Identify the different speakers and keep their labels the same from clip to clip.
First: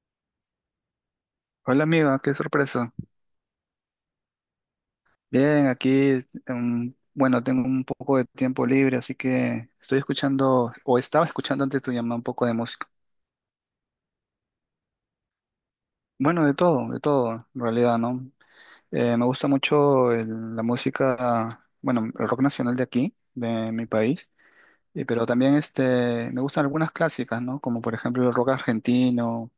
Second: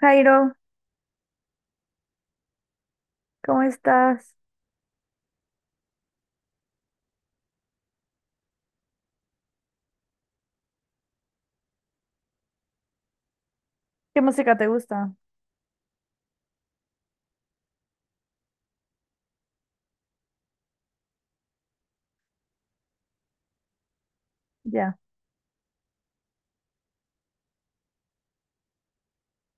Speaker 1: Jairo,
Speaker 2: Hola amiga, qué sorpresa.
Speaker 1: ¿cómo estás?
Speaker 2: Bien, aquí, bueno, tengo un poco de tiempo libre, así que estoy escuchando, o estaba escuchando antes de tu llamada un poco de música.
Speaker 1: ¿Qué música te gusta?
Speaker 2: Bueno, de todo, en realidad, ¿no? Me gusta mucho la música, bueno, el rock nacional de aquí, de mi país,
Speaker 1: Ya,
Speaker 2: pero también este, me gustan algunas clásicas, ¿no? Como por ejemplo el rock argentino.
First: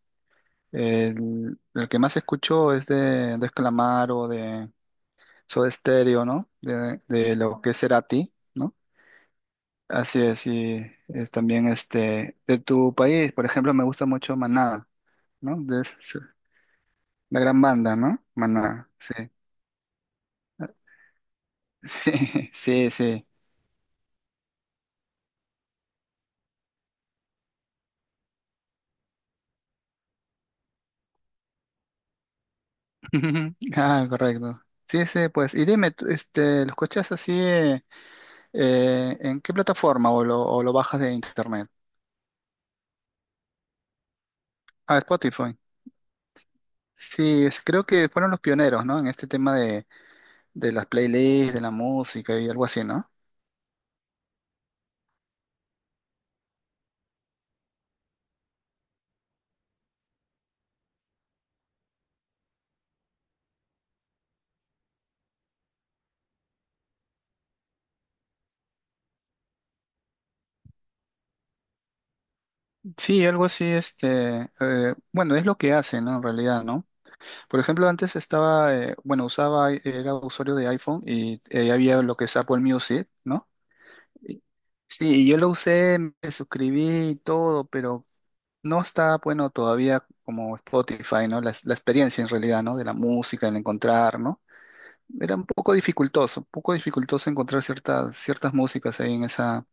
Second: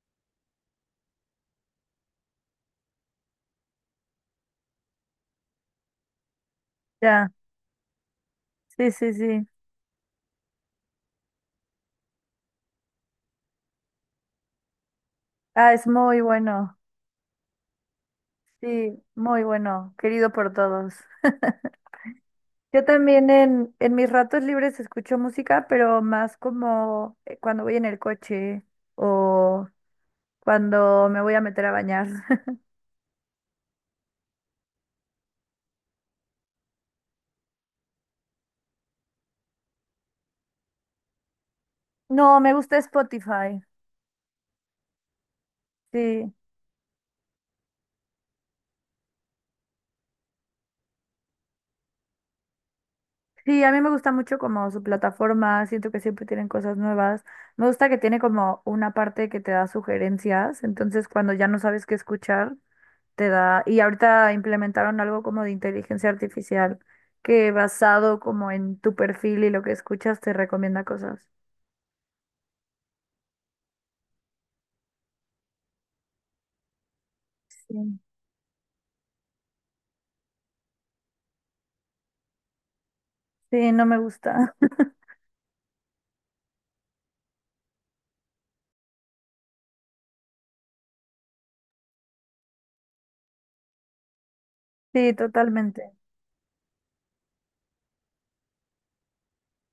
Speaker 2: El que más escucho es de Calamaro, de Soda Stereo, ¿no?
Speaker 1: ya.
Speaker 2: De lo que es Cerati. ¿No?
Speaker 1: Sí, sí, sí.
Speaker 2: Así es, y es también este de tu país, por ejemplo, me gusta mucho Maná, ¿no?
Speaker 1: Ah,
Speaker 2: De
Speaker 1: es
Speaker 2: es
Speaker 1: muy bueno.
Speaker 2: la gran banda, ¿no? Maná,
Speaker 1: Sí,
Speaker 2: sí.
Speaker 1: muy bueno, querido por todos.
Speaker 2: Sí,
Speaker 1: Yo
Speaker 2: sí, sí.
Speaker 1: también en mis ratos libres escucho música, pero más como cuando voy en el coche o cuando me voy a meter a bañar.
Speaker 2: Ah, correcto. Sí, sí, pues. Y dime, tú, este, ¿lo escuchas así en qué plataforma o o lo bajas de internet?
Speaker 1: No, me gusta Spotify.
Speaker 2: Ah, Spotify.
Speaker 1: Sí,
Speaker 2: Sí, creo que fueron los pioneros, ¿no? En este tema de las playlists, de la música y algo así, ¿no?
Speaker 1: sí, a mí me gusta mucho como su plataforma, siento que siempre tienen cosas nuevas. Me gusta que tiene como una parte que te da sugerencias, entonces cuando ya no sabes qué escuchar, te da... Y ahorita implementaron algo como de inteligencia artificial que basado como en tu perfil y lo que escuchas te recomienda cosas.
Speaker 2: Sí, algo así, este, bueno, es lo que hacen, ¿no? En realidad, ¿no? Por ejemplo,
Speaker 1: Sí,
Speaker 2: antes estaba, bueno, usaba, era usuario de iPhone y había lo que es Apple Music, ¿no?
Speaker 1: sí, no me
Speaker 2: Y-
Speaker 1: gusta.
Speaker 2: Sí, y yo lo usé, me suscribí y todo, pero no está, bueno, todavía como Spotify, ¿no? La experiencia en realidad, ¿no? De la música, el encontrar, ¿no?
Speaker 1: Sí,
Speaker 2: Era
Speaker 1: totalmente.
Speaker 2: un poco dificultoso encontrar ciertas, ciertas músicas ahí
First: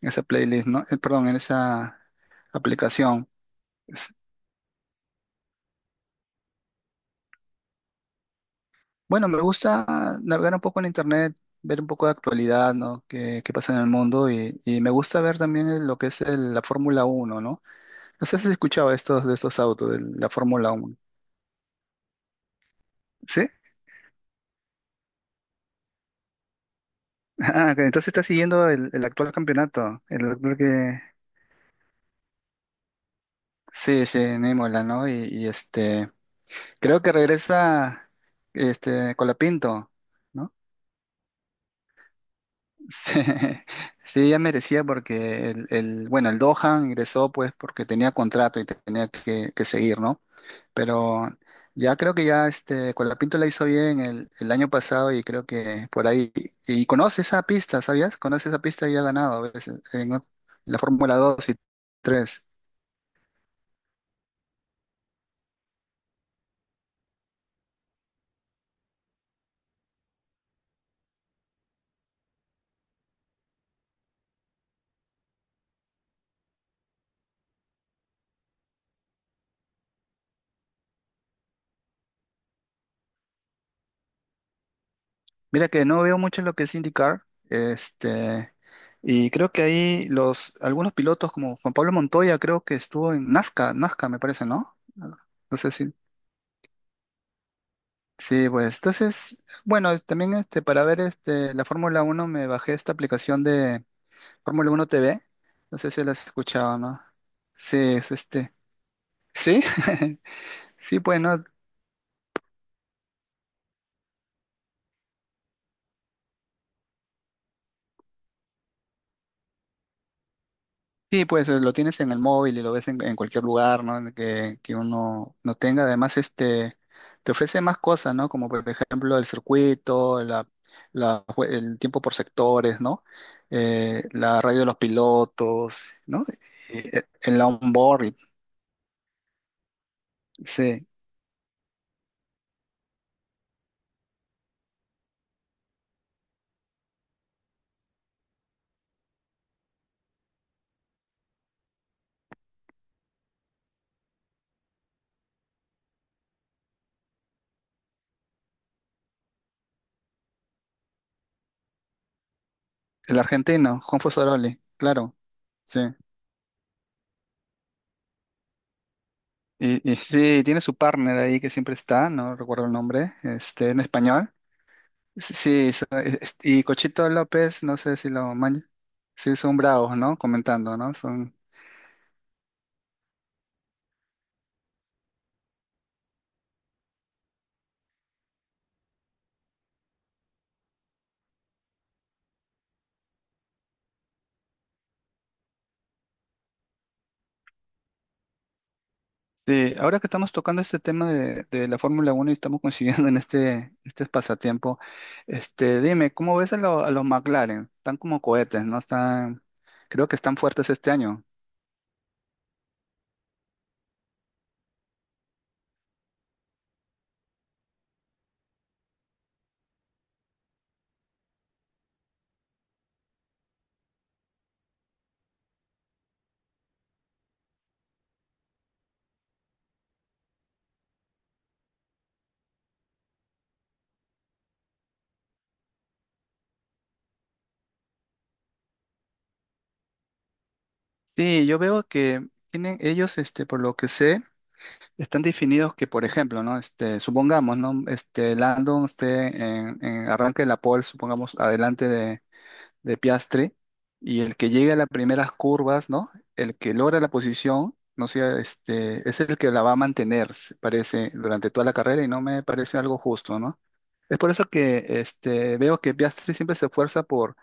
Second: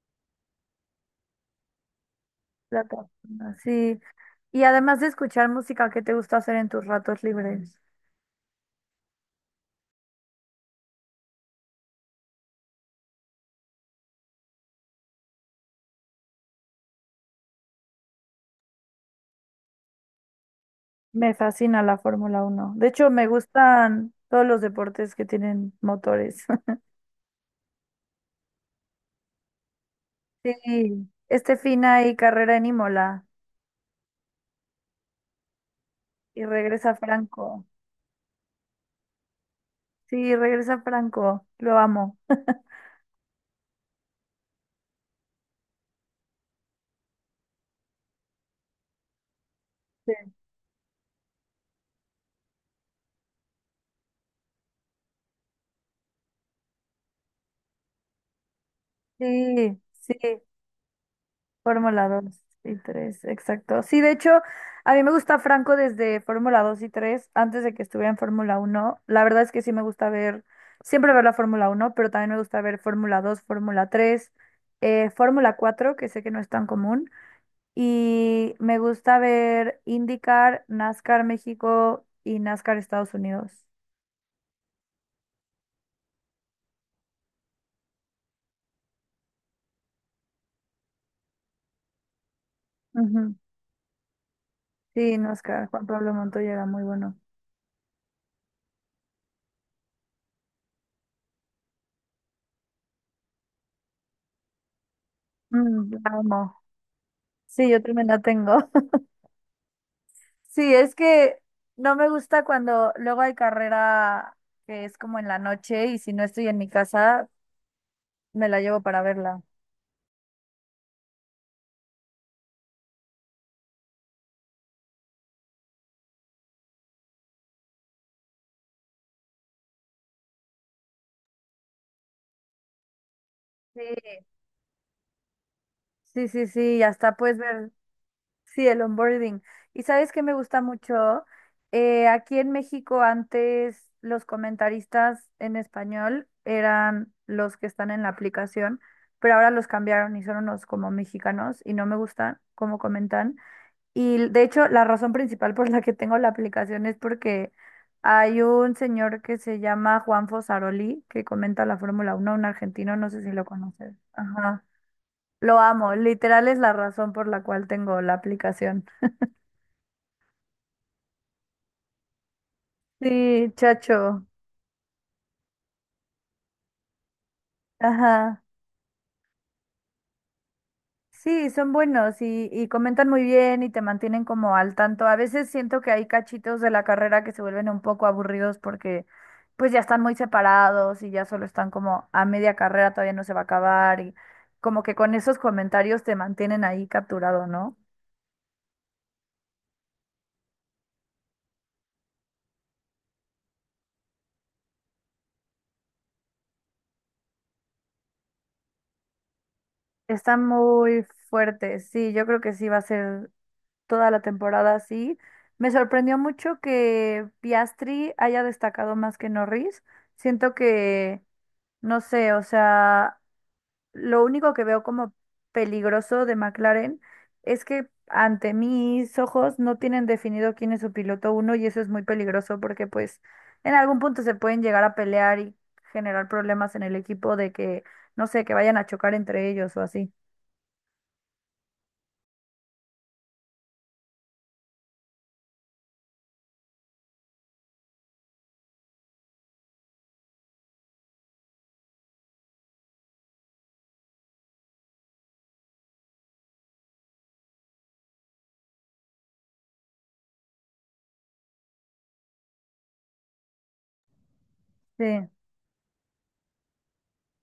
Speaker 2: en esa playlist, ¿no? Perdón, en esa aplicación.
Speaker 1: Plataforma, sí. Y además de escuchar música, ¿qué te gusta hacer en tus ratos libres?
Speaker 2: Bueno, me gusta navegar un poco en internet, ver un poco de actualidad, ¿no? Qué, qué pasa en el mundo y me gusta ver también lo que es la Fórmula Uno, ¿no? No sé si has escuchado estos, de estos autos, de la Fórmula Uno.
Speaker 1: Me fascina la Fórmula uno. De hecho, me
Speaker 2: ¿Sí?
Speaker 1: gustan todos los deportes que tienen motores.
Speaker 2: Ah, ok, entonces estás siguiendo el actual campeonato, el actual que...
Speaker 1: Sí, este fin hay carrera en Imola
Speaker 2: Sí, sí, en ¿no? Y, este,
Speaker 1: y regresa
Speaker 2: creo que
Speaker 1: Franco.
Speaker 2: regresa este, Colapinto,
Speaker 1: Sí,
Speaker 2: ¿no?
Speaker 1: regresa Franco. Lo amo.
Speaker 2: Sí, sí, ya merecía porque bueno, el Dohan ingresó pues porque tenía contrato y tenía que seguir, ¿no? Pero ya creo que ya este Colapinto la hizo bien el año pasado y creo que por ahí, y conoce esa pista, ¿sabías? Conoce esa pista y ha
Speaker 1: Sí,
Speaker 2: ganado a veces en,
Speaker 1: sí, sí.
Speaker 2: en la Fórmula 2 y
Speaker 1: Fórmula 2
Speaker 2: 3.
Speaker 1: y 3, exacto. Sí, de hecho, a mí me gusta Franco desde Fórmula 2 y 3, antes de que estuviera en Fórmula uno. La verdad es que sí me gusta ver, siempre ver la Fórmula uno, pero también me gusta ver Fórmula 2, Fórmula 3, Fórmula 4, que sé que no es tan común. Y me gusta ver IndyCar, NASCAR México y NASCAR Estados Unidos.
Speaker 2: Mira que no veo mucho lo que es indicar este, y creo que ahí los, algunos pilotos como Juan Pablo Montoya creo que estuvo en
Speaker 1: Ujú.
Speaker 2: Nazca, Nazca me parece, ¿no?
Speaker 1: Sí,
Speaker 2: No
Speaker 1: NASCAR,
Speaker 2: sé
Speaker 1: Juan
Speaker 2: si,
Speaker 1: Pablo Montoya era muy bueno.
Speaker 2: sí, pues, entonces, bueno, también este, para ver este, la Fórmula Uno me bajé esta aplicación de Fórmula 1 TV, no
Speaker 1: Mm,
Speaker 2: sé
Speaker 1: la
Speaker 2: si la has
Speaker 1: amo.
Speaker 2: escuchado, ¿no?
Speaker 1: Sí,
Speaker 2: Sí,
Speaker 1: yo también
Speaker 2: es
Speaker 1: la
Speaker 2: este,
Speaker 1: tengo.
Speaker 2: sí,
Speaker 1: Sí, es
Speaker 2: sí, pues, ¿no?
Speaker 1: que no me gusta cuando luego hay carrera que es como en la noche y si no estoy en mi casa, me la llevo para verla.
Speaker 2: Sí, pues lo tienes en el móvil y lo ves en cualquier lugar, ¿no? En que uno no tenga. Además, este, te ofrece más cosas, ¿no? Como por ejemplo el circuito, la, el tiempo por sectores, ¿no?
Speaker 1: Sí,
Speaker 2: La radio de los pilotos, ¿no?
Speaker 1: sí, sí, sí,
Speaker 2: Y,
Speaker 1: y hasta puedes
Speaker 2: el
Speaker 1: ver,
Speaker 2: onboard,
Speaker 1: sí, el onboarding. ¿Y sabes qué me gusta
Speaker 2: sí.
Speaker 1: mucho? Aquí en México antes los comentaristas en español eran los que están en la aplicación, pero ahora los cambiaron y son unos como mexicanos y no me gustan cómo comentan. Y de hecho, la razón principal por la que tengo la aplicación es porque hay un señor que se llama Juan Fosaroli, que comenta la Fórmula Uno, un argentino, no
Speaker 2: El
Speaker 1: sé si lo
Speaker 2: argentino,
Speaker 1: conoces.
Speaker 2: Juan Fusoroli,
Speaker 1: Ajá.
Speaker 2: claro,
Speaker 1: Lo
Speaker 2: sí.
Speaker 1: amo, literal es la razón por la cual tengo la aplicación.
Speaker 2: Y sí, tiene su partner ahí que siempre está, no recuerdo el nombre,
Speaker 1: Sí,
Speaker 2: este, en
Speaker 1: chacho.
Speaker 2: español. Sí, y Cochito López, no sé si lo
Speaker 1: Ajá.
Speaker 2: maña. Sí, son bravos, ¿no? Comentando, ¿no? Son...
Speaker 1: Sí, son buenos y comentan muy bien y te mantienen como al tanto. A veces siento que hay cachitos de la carrera que se vuelven un poco aburridos porque pues ya están muy separados y ya solo están como a media carrera, todavía no se va a acabar y como que con esos comentarios te mantienen ahí capturado, ¿no?
Speaker 2: Sí, ahora que estamos tocando este tema de la Fórmula Uno y estamos coincidiendo en este, este pasatiempo, este, dime, ¿cómo ves a, a los McLaren? Están como cohetes, ¿no? Están, creo que están
Speaker 1: Está
Speaker 2: fuertes este
Speaker 1: muy
Speaker 2: año.
Speaker 1: fuerte, sí, yo creo que sí va a ser toda la temporada así. Me sorprendió mucho que Piastri haya destacado más que Norris. Siento que... No sé, o sea, lo único que veo como peligroso de McLaren es que ante mis ojos no tienen definido quién es su piloto uno y eso es muy peligroso porque pues en algún punto se pueden llegar a pelear y generar problemas en el equipo de que, no sé, que vayan a chocar entre ellos o así.
Speaker 2: Sí, yo veo que tienen ellos, este, por lo que sé, están definidos que, por ejemplo, ¿no? Este, supongamos, ¿no? Este, Landon esté en arranque de la pole, supongamos, adelante de Piastre y el que llegue a las primeras curvas, ¿no? El que logra la posición, no sea, este, es el que la va a mantener, se parece, durante toda la carrera y no me parece algo justo, ¿no? Es por eso que
Speaker 1: Sí,
Speaker 2: este, veo que Piastri siempre se esfuerza por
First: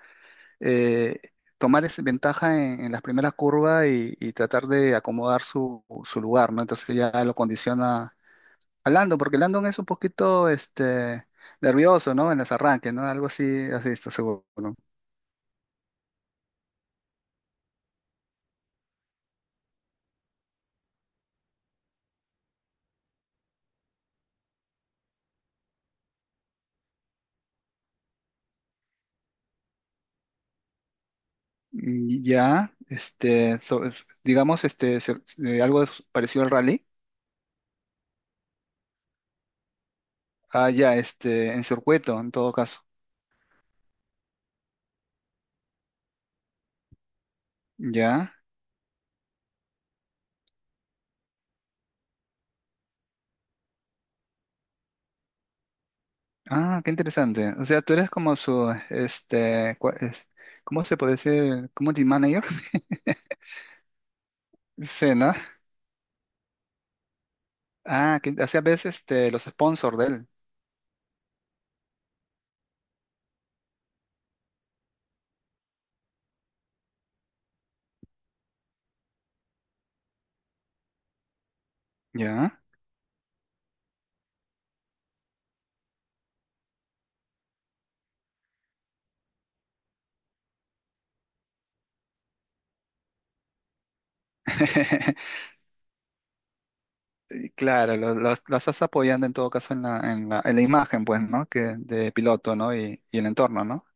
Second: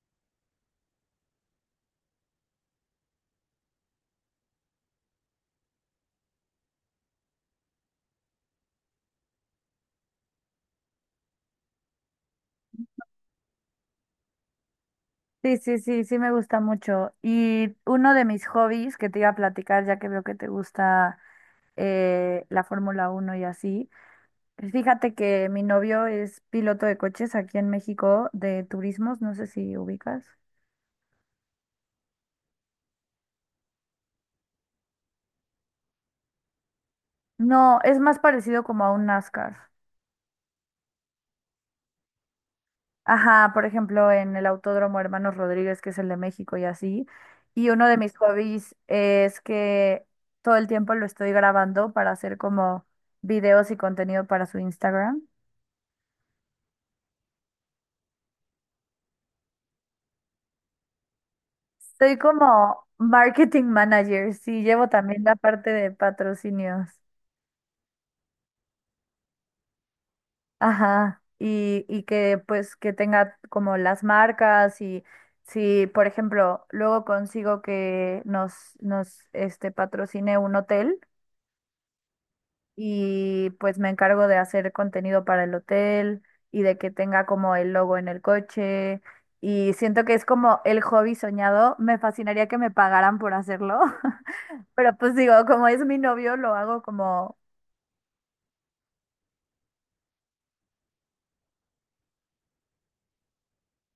Speaker 2: eh, tomar esa ventaja en las primeras curvas y tratar de acomodar su, su lugar, ¿no? Entonces ya lo condiciona a Landon, porque Landon es un poquito este, nervioso, ¿no? En los arranques, ¿no? Algo así, así, esto, seguro. ¿No?
Speaker 1: sí, sí, sí, sí me gusta mucho. Y uno de mis hobbies que te iba a platicar, ya que veo que te gusta la Fórmula Uno y así, fíjate que mi novio es piloto de coches aquí en México de turismos, no sé si ubicas.
Speaker 2: Mm, ya, este, digamos, este, algo parecido al rally.
Speaker 1: No, es más parecido como a un NASCAR.
Speaker 2: Ah, ya, este, en circuito, en todo caso.
Speaker 1: Ajá, por ejemplo, en el Autódromo Hermanos Rodríguez, que es el de México y así. Y uno de mis
Speaker 2: Ya.
Speaker 1: hobbies es que todo el tiempo lo estoy grabando para hacer como videos y contenido para su Instagram.
Speaker 2: Ah, qué interesante. O sea, tú eres como su, este, ¿cómo se puede decir? Community
Speaker 1: Soy
Speaker 2: manager.
Speaker 1: como marketing manager, sí, llevo
Speaker 2: Sí,
Speaker 1: también
Speaker 2: ¿no?
Speaker 1: la parte de patrocinios.
Speaker 2: Ah, que hace a veces, este, los sponsors de él.
Speaker 1: Ajá, y que pues que tenga como las marcas y si, por ejemplo, luego consigo que nos, nos patrocine un hotel
Speaker 2: Ya.
Speaker 1: y pues me encargo de hacer contenido para el hotel y de que tenga como el logo en el coche y siento que es como el hobby soñado, me fascinaría que me pagaran por hacerlo, pero pues digo, como es mi novio, lo hago como
Speaker 2: Y claro, los, las estás apoyando en todo caso en la, en la, en la imagen, pues, ¿no? Que de piloto, ¿no? Y el entorno, ¿no?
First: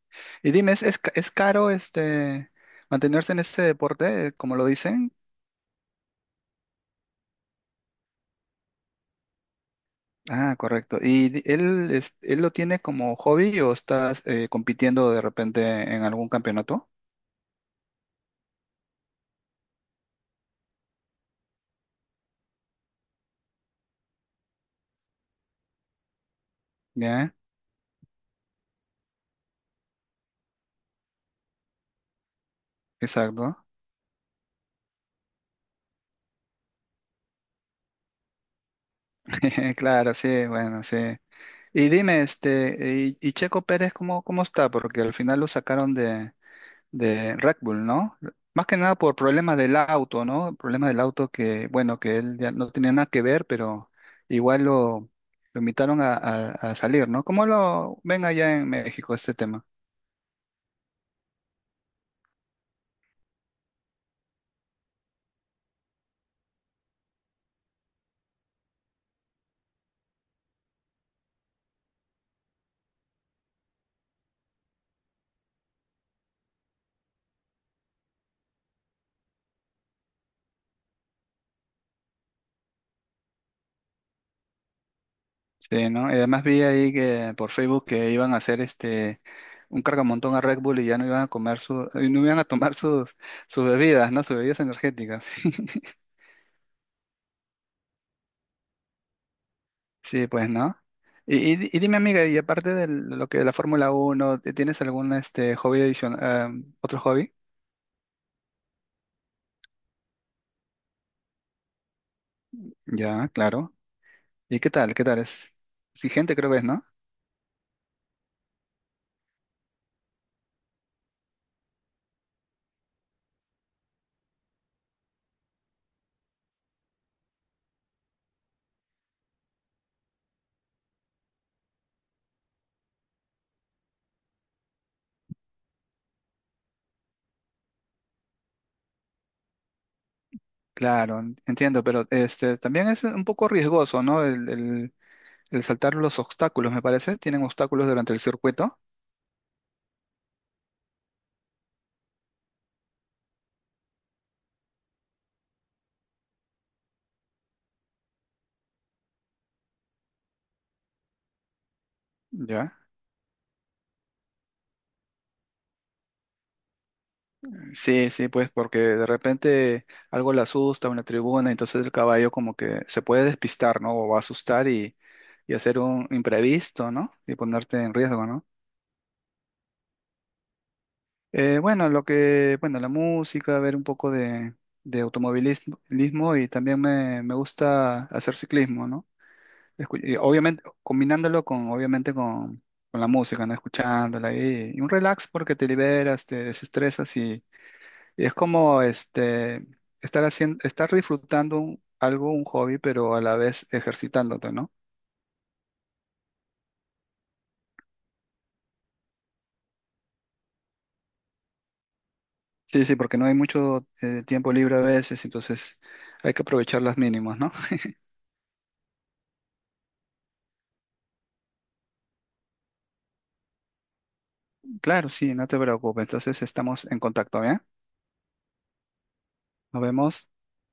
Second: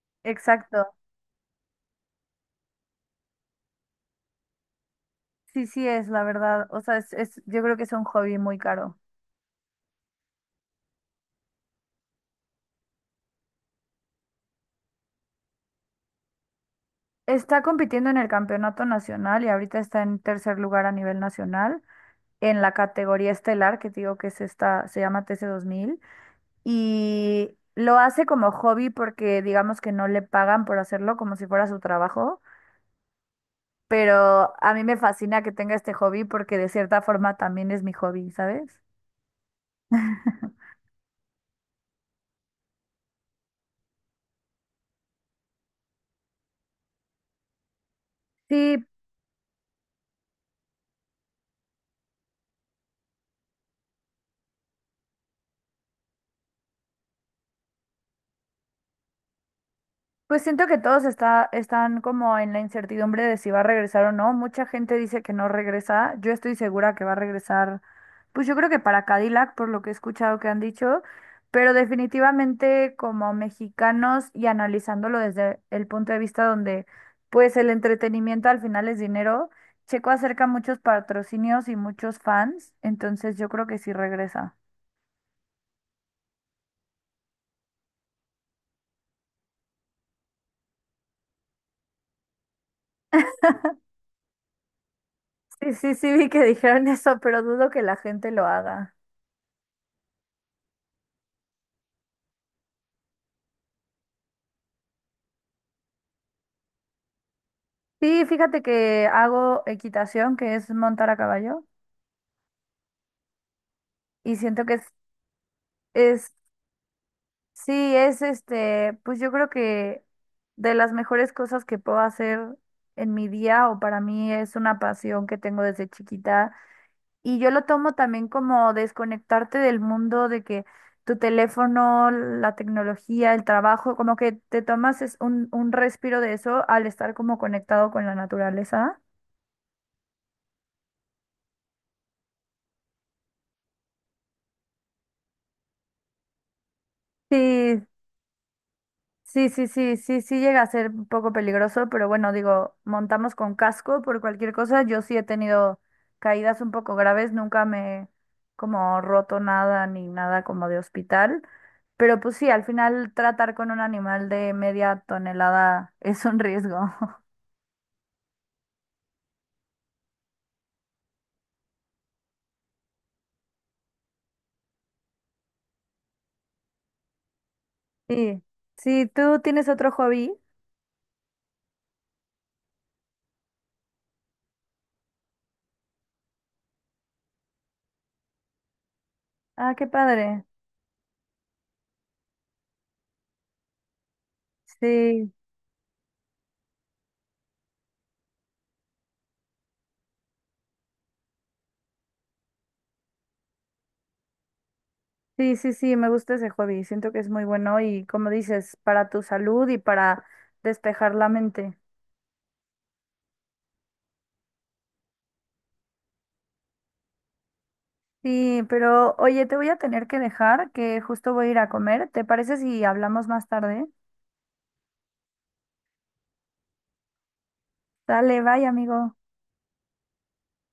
Speaker 2: Y dime,
Speaker 1: exacto.
Speaker 2: es, es caro este mantenerse en este deporte, como lo dicen?
Speaker 1: Sí, sí es, la verdad. O sea, es, yo creo que es un hobby muy caro.
Speaker 2: Ah, correcto. ¿Y él, él lo tiene como hobby o estás compitiendo de repente en algún campeonato?
Speaker 1: Está compitiendo en el campeonato nacional y ahorita está en tercer lugar a nivel nacional en la categoría estelar, que te digo que es esta, se llama TC2000,
Speaker 2: Ya,
Speaker 1: y lo hace como hobby porque digamos que no le pagan por hacerlo como si fuera su trabajo,
Speaker 2: exacto.
Speaker 1: pero a mí me fascina que tenga este hobby porque de cierta forma también es mi hobby, ¿sabes?
Speaker 2: Claro, sí, bueno, sí. Y dime, este, y Checo Pérez, ¿cómo, cómo está? Porque al final lo sacaron de Red Bull, ¿no? Más
Speaker 1: Sí,
Speaker 2: que nada por problemas del auto, ¿no? Problemas del auto que, bueno, que él ya no tenía nada que ver, pero igual lo invitaron a, a salir, ¿no? ¿Cómo lo ven allá en México este tema?
Speaker 1: pues siento que todos está, están como en la incertidumbre de si va a regresar o no. Mucha gente dice que no regresa. Yo estoy segura que va a regresar, pues yo creo que para Cadillac, por lo que he escuchado que han dicho, pero definitivamente como mexicanos y analizándolo desde el punto de vista donde pues el entretenimiento al final es dinero, Checo acerca muchos patrocinios y muchos fans, entonces yo creo que sí regresa.
Speaker 2: Sí, ¿no? Y además vi ahí que por Facebook que iban a hacer este un cargamontón a Red Bull y ya no iban a comer su, y no iban a tomar sus, sus bebidas, ¿no? Sus bebidas energéticas.
Speaker 1: Sí, sí, sí, vi que dijeron eso, pero dudo que la gente lo haga.
Speaker 2: Sí, pues, ¿no? Y, y dime, amiga, y aparte de lo que de la Fórmula Uno, ¿tienes algún este hobby adicional, otro hobby?
Speaker 1: Sí, fíjate que hago equitación, que es montar a caballo,
Speaker 2: Ya, claro.
Speaker 1: y
Speaker 2: ¿Y
Speaker 1: siento
Speaker 2: qué
Speaker 1: que
Speaker 2: tal? ¿Qué tal es?
Speaker 1: es,
Speaker 2: Exigente creo que es, ¿no?
Speaker 1: sí, pues yo creo que de las mejores cosas que puedo hacer en mi día o para mí es una pasión que tengo desde chiquita. Y yo lo tomo también como desconectarte del mundo, de que tu teléfono, la tecnología, el trabajo, como que te tomas es un respiro de eso al estar como conectado con la naturaleza.
Speaker 2: Claro, entiendo, pero este también es un poco riesgoso, ¿no? El saltar los obstáculos, me parece. Tienen
Speaker 1: Sí,
Speaker 2: obstáculos durante el circuito.
Speaker 1: sí, sí, sí, sí, sí llega a ser un poco peligroso, pero bueno, digo, montamos con casco por cualquier cosa. Yo sí he tenido caídas un poco graves, nunca me he como roto nada ni nada como de hospital, pero pues sí, al
Speaker 2: Ya.
Speaker 1: final tratar con un animal de media tonelada es un riesgo.
Speaker 2: Sí, sí, pues porque de repente algo le asusta, una tribuna, entonces el caballo como que se puede despistar, ¿no? O va a asustar y hacer un imprevisto, ¿no? Y ponerte en riesgo,
Speaker 1: Sí,
Speaker 2: ¿no?
Speaker 1: sí, ¿tú tienes otro hobby?
Speaker 2: Bueno, lo que, bueno, la música, ver un poco de automovilismo lismo, y también me gusta hacer ciclismo, ¿no?
Speaker 1: Ah, qué
Speaker 2: Y
Speaker 1: padre.
Speaker 2: obviamente, combinándolo con, obviamente con la música, ¿no? Escuchándola y un relax
Speaker 1: Sí,
Speaker 2: porque te liberas, te desestresas. Y es como este, estar haciendo, estar disfrutando algo, un hobby, pero a la vez ejercitándote, ¿no?
Speaker 1: sí, sí, sí, me gusta ese hobby, siento que es muy bueno y como dices, para tu salud y para despejar la mente.
Speaker 2: Sí, sí, porque no hay mucho tiempo libre a veces, entonces hay que aprovechar las mínimas, ¿no?
Speaker 1: Sí, pero oye, te voy a tener que dejar, que justo voy a ir a comer. ¿Te parece si hablamos más tarde?
Speaker 2: Claro, sí, no te preocupes. Entonces estamos en contacto, ¿bien?
Speaker 1: Dale, bye, amigo.
Speaker 2: Nos vemos.